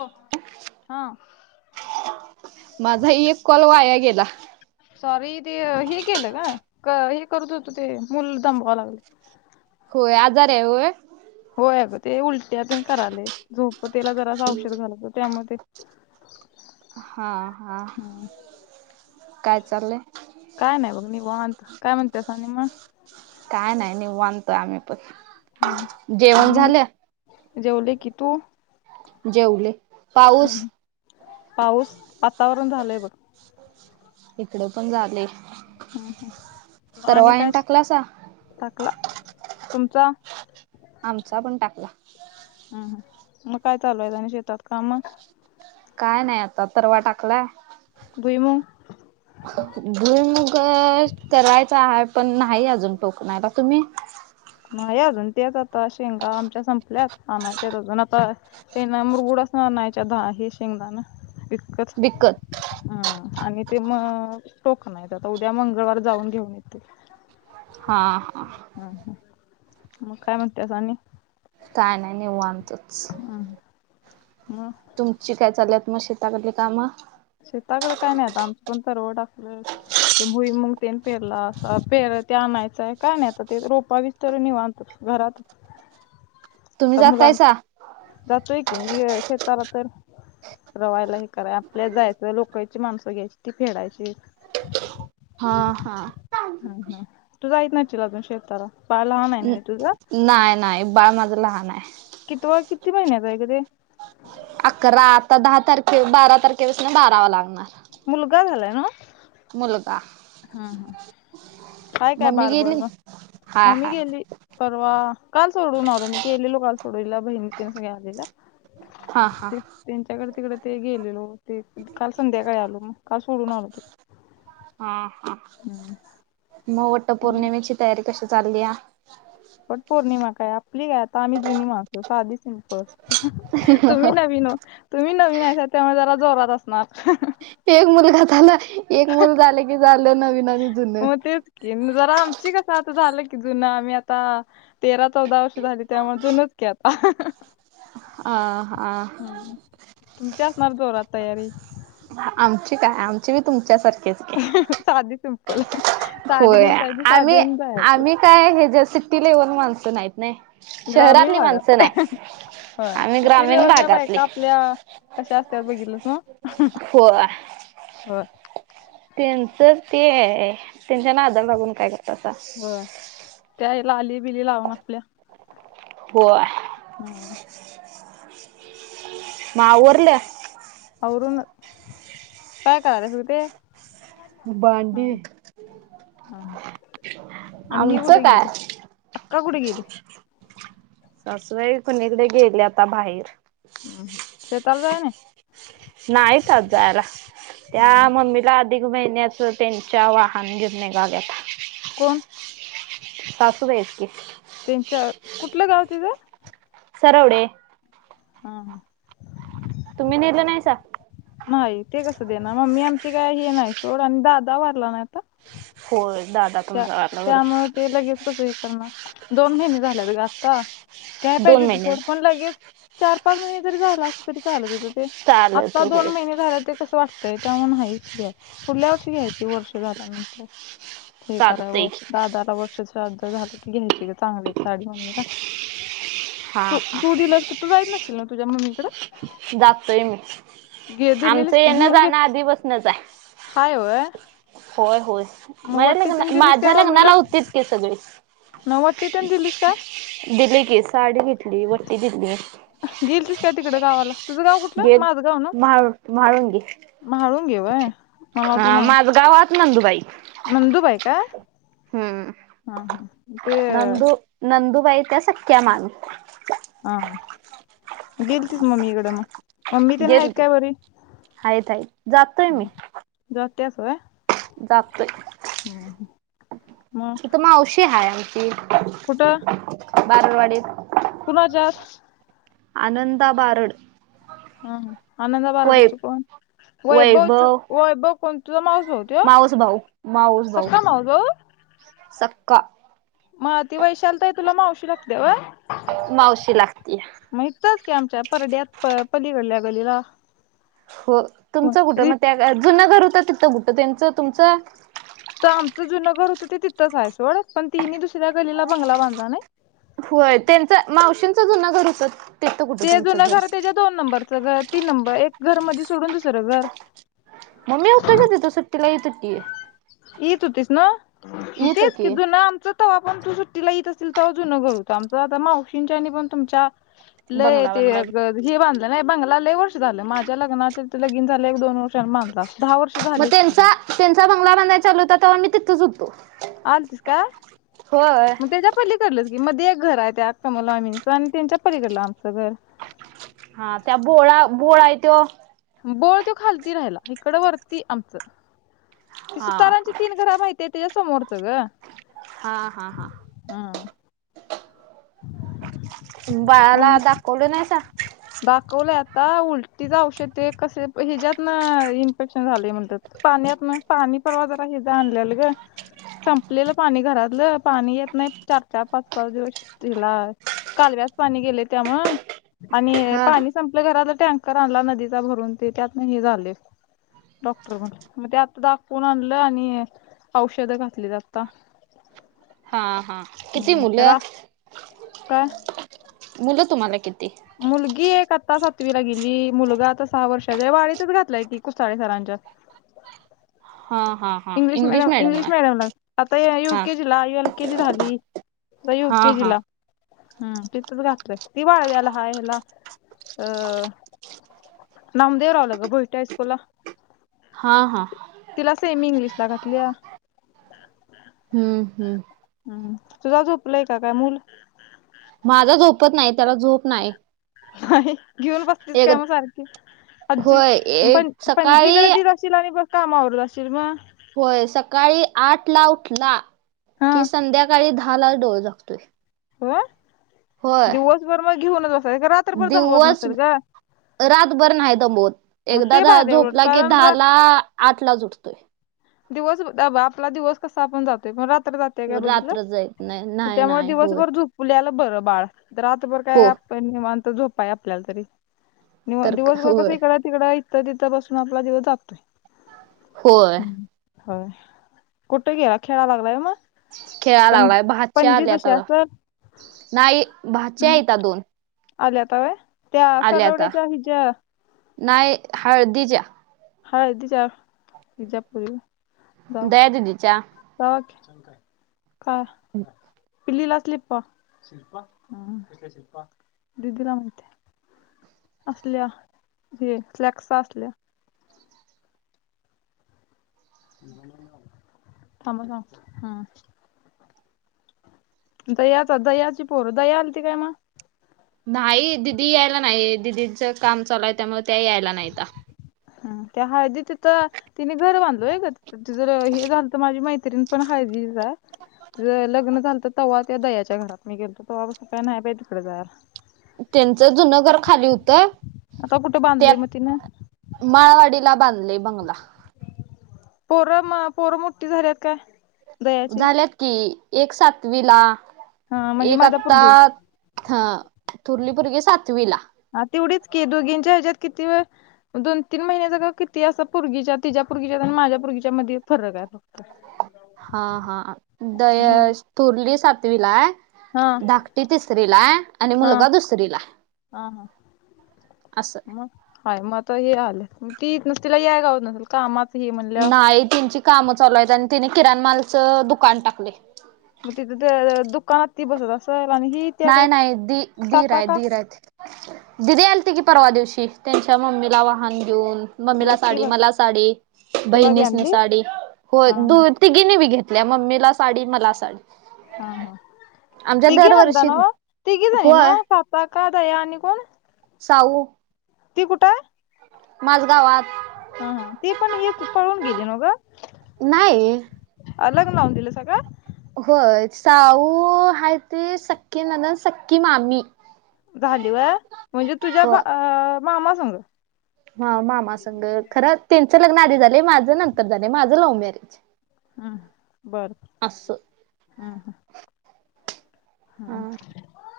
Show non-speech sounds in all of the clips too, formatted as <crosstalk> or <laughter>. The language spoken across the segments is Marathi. हो हा माझाही एक कॉल वाया गेला. सॉरी ते हे केलं का हे करत होत ते मुल दमबाव लागले. होय आजार आहे होय? होय गं ते उलटीून कराले झूप त्याला जर असं औषध घाला त्यामुळे ते <inaudible> हा हा काय चाललंय? काय नाही बघ निवांत काय म्हणतेस आणि मग? काय नाही निवांत आम्ही हम्म पण. जेवण आणि झाल? जेवले की तू? जेवले. पाऊस हम्म पाऊस वातावरण झालय बग. इकड पण झालय आणि काय टाकलासा टाकला. तुमचा आमचा पण टाकला. हम् मग काय चालू आहेत. आणि शेतात काम. काय नाही आता तरवा टाकलाय. भुईमूग. भुईमूग करायच आहे, पण नाही अजून टोकनायला तुम्ही. नाही अजून तेच आता शेंगा आमच्या संपल्यात आणायच्यात अजून आता शेणा मुरगुडासन द हे शेंगदाण वि विकत. आणि ते म टोकनायच आता उद्या मंगळवार जाऊन घेऊन येतील. हा हा. मग काय म्हणतीयास आणि? काय नाही निवांत. तच. हम्म मग तुमची काय चाल्यात? मग शेताकडली कामं. शेताकडे काय नाही आ आमचं पण तरव टाकलं ते भुईमूग ते पेरला अस पेर ते आणायचंय काय नाही, आता ते रोपा व्हिस्तवर निवांतच घरातच. तुम्ही आता मुलांचा जातायसा जातोय की कि मी शेताला तर रवायला हे, करा आपल्या जायचं लोकची माणसं घ्यायची ती फेडायची. ह हाहा ह ह तु जाईत नशील आजून शेताला बाळ लहान आहे नव्हे. नाहीय नाही बाळ माझ लहान आहे. तो किती महिन्याच आहे ग ते? अकरा आता दहा तारखे बारा तारखेपासून बारावा लागणार. मुलगा झालाय नव्ह? मुलगा हम ह हाय काय मम्मी बाळ बर गेली मग हाय मम्मी हाय गेली परवा काल सोडून म मी केलेलो काल सोडूला बहिणी त्यां सग आलेल्या हा हा त्यांच्याकडे तिकडे - ते गेलेलो ते काल संध्याकाळी आ मग का सोडून आला तो? हा हा हम्म. मग वटपौर्णिमेची तयारी कशी चाललीया? पट पौर्णिमा काय आप कसली आता? आम्ही जुनी माणस साधीच सिम्पल हहह तुम्ही नवीन ओ तुम्ही नवीन आहेसा त्यामुळे जरा आता जोरात असणार. हहह. एक मुलगा झाला. एक मुल झालं की झालं नवीन आणि जुन मग तेच की जरा आमची आमचं आता झालं की जुन आम्ही आता. तेरा चौदा वर्ष झाली त्यामुळ जुनच की आता हहह. आह हा मग जोरात तयारी. आमची काय आमची मी तुमच्यासारखी. हहह साधी तुमची बला <unintelligible> होय, आम्ही आम्ही काय हे जे सिटी लेवल माणस नाहीत नाही. ग्रामीण शहरातली माणसं भागात अह नाही होय, आम्ही सिटी ग्रामीण लेवलच्या भागातली बायका आपल्या कशा असत्या बघितलंच नव्ह? होय होय. त्यांच ते त्यांच्या नादाला लागून काय कर तासा. काय लाली बिली लावून आपल्या होय. हम्म. मग आवरल्या? आवरून काय करायचं ते? भांडी, हम्म हम्म. आमचं काय? का? कुठे गेली? सासूबाई कुणीकडे गेली आता बाहेर. हां. शेताला जाय नाही. नाहीच आज जायला. त्या हम्म. मम्मीला अधिक महिन्याचं त्यांच्या वाहन गीन निघाल्यात्या. कोण? सासूबाई हायत की. त्यांच्या कुठलं गाव तिजं? सरवडे. हा. तुम्ही नेलं नाहीसा? नाही. ते कसं देणार? मम्मी आमची काय हे नाय सोड आणि दादा वारला नाही आता. होय. दादा त्या तुमचा वारला बरोबर त्यामुळं ते लगेच कसं ही करणार? दोन महिने झाल्यात गं आता. घ्याय पाहिजे दोन होती महिने सोड, पण लगेच चार पाच महिने जरी झालं असतं, तरी चालतच अस तं. चालत आता दोन होय महिने झाल्यात, ते कसं वाट <unintelligible> नाहीच काय. पुढल्या वर्षी घ्यायची, वर्ष झाल्यानंतर. <unintelligible> चालतंय की दहा वर् श्राद्ध झालं की, घ्यायची गं चांगली साडी मम्मीला. हा तू हा तू दिलंस, तर तू जाईत नसशील ना? तुझ्या मम्मीकडं? जातोय मी. आमचं दिलेलीस की येणं घेऊन घे जाणं आधीपसनच हाय. हाय व्हय? होय होय. माझ्या लग्ना माझ्या लग्नाला, हुतीच की सगळी. न वट्टी तेन दिलीस का? दिली की साडी दिली. वट्टी दिली हाय. गेलतीस का तिकडं गावाला? तुझं गाव गे कुठलं माझं गाव महाळुत, महाळुंगे. गे होय. हा माजगावात नंदुबाई. नंदूबाई का? हम्म हा हा ते व्हय त्या सख्या मानू. हा हा, गेलतीस मम्मीकडं मग? मम्मी तेन घेत आहेत तू काय बरी हायत हाई जाततोय मी जात्यास व्हय जाप मग तिथं मावशी हाय <inaudible> कुठं बारडवाडीत कोणाच्यात आनंदा बारड हां हअ्ं आनंदा बारड वै चे कोन वैभव च वैभव कोन मावस भाऊ त्यो माऊस भाऊ सख्खा मावस भाऊ! सख्खा म ती वैशाली ताई तुला मावशी लागतीय होय. मावशी लागतीय. हितच की आमच्या परड्यात पलीकडल्या गलीला. हो तुमचं कुठं मग त्या जुन घर हू तिथं कुठं त्याचं तुमचं तर आमचं जुन घर होतं ते तिथंच आहेय सोड, पण तिनी दुसऱ्या गलीला बंगला बांधला नाही. होय त्यांचा मावशींचा जुना घर हुत ते जुन घर त्यांच्या दोन नंबरला <unintelligible> तीन नंबर एक घर मधी सोडून दुसरं घर. मी होतो की तिथे सुट्टीला <inaudible> येत होतीस नव तेच की जुना आमचं तवा पण तू सुट्टीला येत असेल तव जुनं घर होत, आमचं आता मावशींच्या आणि पण तुमच्या लय बंगला ते बांधला हे बांधल नाय बंगला लय वर्ष झाले माझ्या लग्नाचे लगीन झाले एक दोन वर्ष आणि बांधला दहा वर्ष मग झालीच की त्यांचा त्यांचा बंगला बांधाय बांधाय चालू होता तेव्हा मी तिथेच होतो. अलतीस काय होय मग तेच्या पलीकडलं मध्ये एक घर आहे त्या कमल मामींचं आणि त्यांच्या पलीकडलं आमचं घर. हा त्या बोळा बोळा आहेय त्यो बोळ तो खालती राहिला इकडं वरती आमचं. हा सुतारांची तीन घरा माहिती ती समोरच ग हा हा हा हा बाळाला दाखवले नाहीसा. दाखवलं आता उलटीच औषध ते कसे हिच्यात न इन्फेक्शन झालय म्हणतात, पाण्यात न पाणी परवा जरा हिच आणलेल ग, संपलेलं पाणी घरातलं पाणी येत नाही चार चार पाच पाच दिवस हेला कालव्याचं पाणी गेलय त्यामुळं. आणि हा पाणी संपलं घरातलं टँकर आणला नदीचा भरून ते त्यात हे झालंय डॉक्टर म्हणल, मग ते आता दाखवून आणलं आणि औषध घातलीत आता. हा हा किती मुलं? का? मुलं तुम्हाला किती? मुलगी एक आता सातवी ला गेली, मुलगा आता सहा वर्षाचा वाळीतच घातलाय की कुसाळे सरांच्यात. हा हा हा इंग्लिश मडयम मॅडम इंग्लिश आहे मिडियम ला आता हा युकेजी ला एल केेजी झाली आता हा युकेजी हा ला. हम् तिथच घातलंय ती वाळवीला हाय हला अ नामदेव रावलं ग भुईटे हायस्कूल ला. हा हा. तिला सेम इंग्लिश घातली या. हम्म हम्म. ह् तुझा झोपलाय का काय मूल. माझा झोपत नाही त्याला झोप नाय. हय. घेऊन बसतीस काय मग सारखी, आज्जी होय एक पण पणजीकडे सकाळी देत असशील आणि बस कामावर जाशील म. होय सकाळी आठ ला उठला,. हा कि संध्याकाळी दहा ला डोळे झाकतोय. होय. होय दिवसभर मग घेऊन च अस एका रात्र भर दमवत दिवस नसतेल ग. रातभर नाही दमवत मग एकदा ते झा भारी उलट झोपला की कारण दहा ला आठ ला च उठतोय. दिवस आपला दिवस कसा पण जातोय पण रा <unintelligible> बिगीतल, रात्र जाईत नाही नाही त्यामुळे नाही होय दिवसभर झोपल्याल बरं बाळ रातभर काय हो आपण निवांत झोपाय आपल्याला तरी. निव तर का दिवसभर कस होय इकडं तिकडं. ईथ तिथ बसून आपला दीवस जातोय. होय. होय कुठे गेला खेळा लागलाय म. खेळाय लागलाय भाची आली आता. असल नाही भाच्या आहेत दोन. आल्याता व्हय? त्या आल्याता सरवड्याच्या हिच्या नाही हळदीच्या. हळदीच्या <unintelligible> दया दिदीच्या. हा, पिलीला स्लीपा. स्लिप्पा? हं कसल्या स्लीप्पा? दिदीला माहितीए असल्या हे स्लॅक्स असल्या. थांबा सांगते हम्म. दयाचा दयाची पोरं दया आलती का म? नाही दिदी यायला नाही दिदींचं काम चालूये त्यामुळे त्या यायला नाहीता. हं त्या हळदी तिथं तिने घर बांधलं व्हय ग? त तिझं तर अ हे झालं त माझी मैत्रीण पण हळदीचीच आहे तिझं लग्न झालंत तव्हा त्या दयाच्या घरात मी गेलतो तव्हा पासून काय न्हाय बाई तिकडे जाया त्यांचं जुनं घर खाली होतं आता कुठं बांधलंय म तिनं? ला बांधलंय बंगला. पोरं म पोरं मोठ्ठी झालीत काय? दयाची झाल्यात कि एक सातवी ला हा म्हणजे एक माझा आत्ता पोरगी होय हं थोरली पोरगी सातवीला. हा तेवढीच की दोघींच्या ह्याच्यात किती वेळ दोन तीन महिन्याचा का किती असा पोरगीच्या तिच्या पोरगीच्यात आणि माझ्या पोरगीच्या मध्ये फरक आहे त हां - हां दया आणि थोरली सात तविला हाय हा धाकटी तिसरीला हाय आणि हा मुलगा दुसरीला हा हा असं. मग हाय मग आता हे ती नुस तिला याय घावत नसल कामात नाही त्यांची काम चालूयत आणि तेनि किरा मालचं दुकान टाकलंय. म तिथे तर दुकानात ती बसत असंल. नाय - नाय दि-दिर हायत - का दीर हायत दिदी आलती की परवा दिवशी त्यांच्या मम्मीला वहान घेऊन मम्मीला वट्टी साडी भात मला साडी तुला बी बहिणीसनी आणली साडी होय हा हा दो तिघींनी बी घेत ल्या मम्मीला साडी मला साडी हा - हा आमच्या तिघी नंदा दरवर्षी हं तिघी जणी ना होय साताका दया आणि कोण? साऊ ती कुठंय? माजगावात. हं - हं ती पण हीत पळून गेली ना ग? नाई. अलग लावून दिलं सगळ? होय साऊ आहे ती सख्खी नंणंद सख्खी मामी झाली व्हय म्हणजे तुझ्या भा आ मामा संग ह मामा संघ खरं ते लग्न आध झाले माझं नंतर झालं माझं लव्ह मॅरेज ह बर असं ह ह हा ह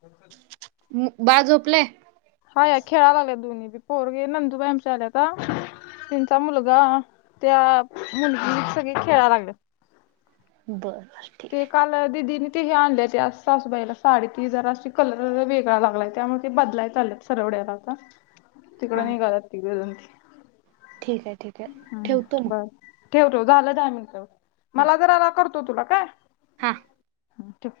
फक्त बाळ झोपलय हा खेळायला लागलेत दोन्ही ब पोरगे नंदुबाई आमच्या आल्याता त्यांचा मुलगा त्या मुलगी सगळे खेळायला लागल्या. बरं ठीक ते आहे काळ दिदी ते हे आणले ते अस सासूबाईला साडी ती जरा अशी कलर वेगळा लागलाय त्यामुळे ते बदलाय चालयात सरवड्याला आता तिकड हा निघाल्यात तिघ जण ठीक आहे ठीक आहे हम्म ठेवतो मग. बर ठेव ठेव झालं दहा मिनटं हा मला जरा ना कर तो तुला काय हा ह ठेव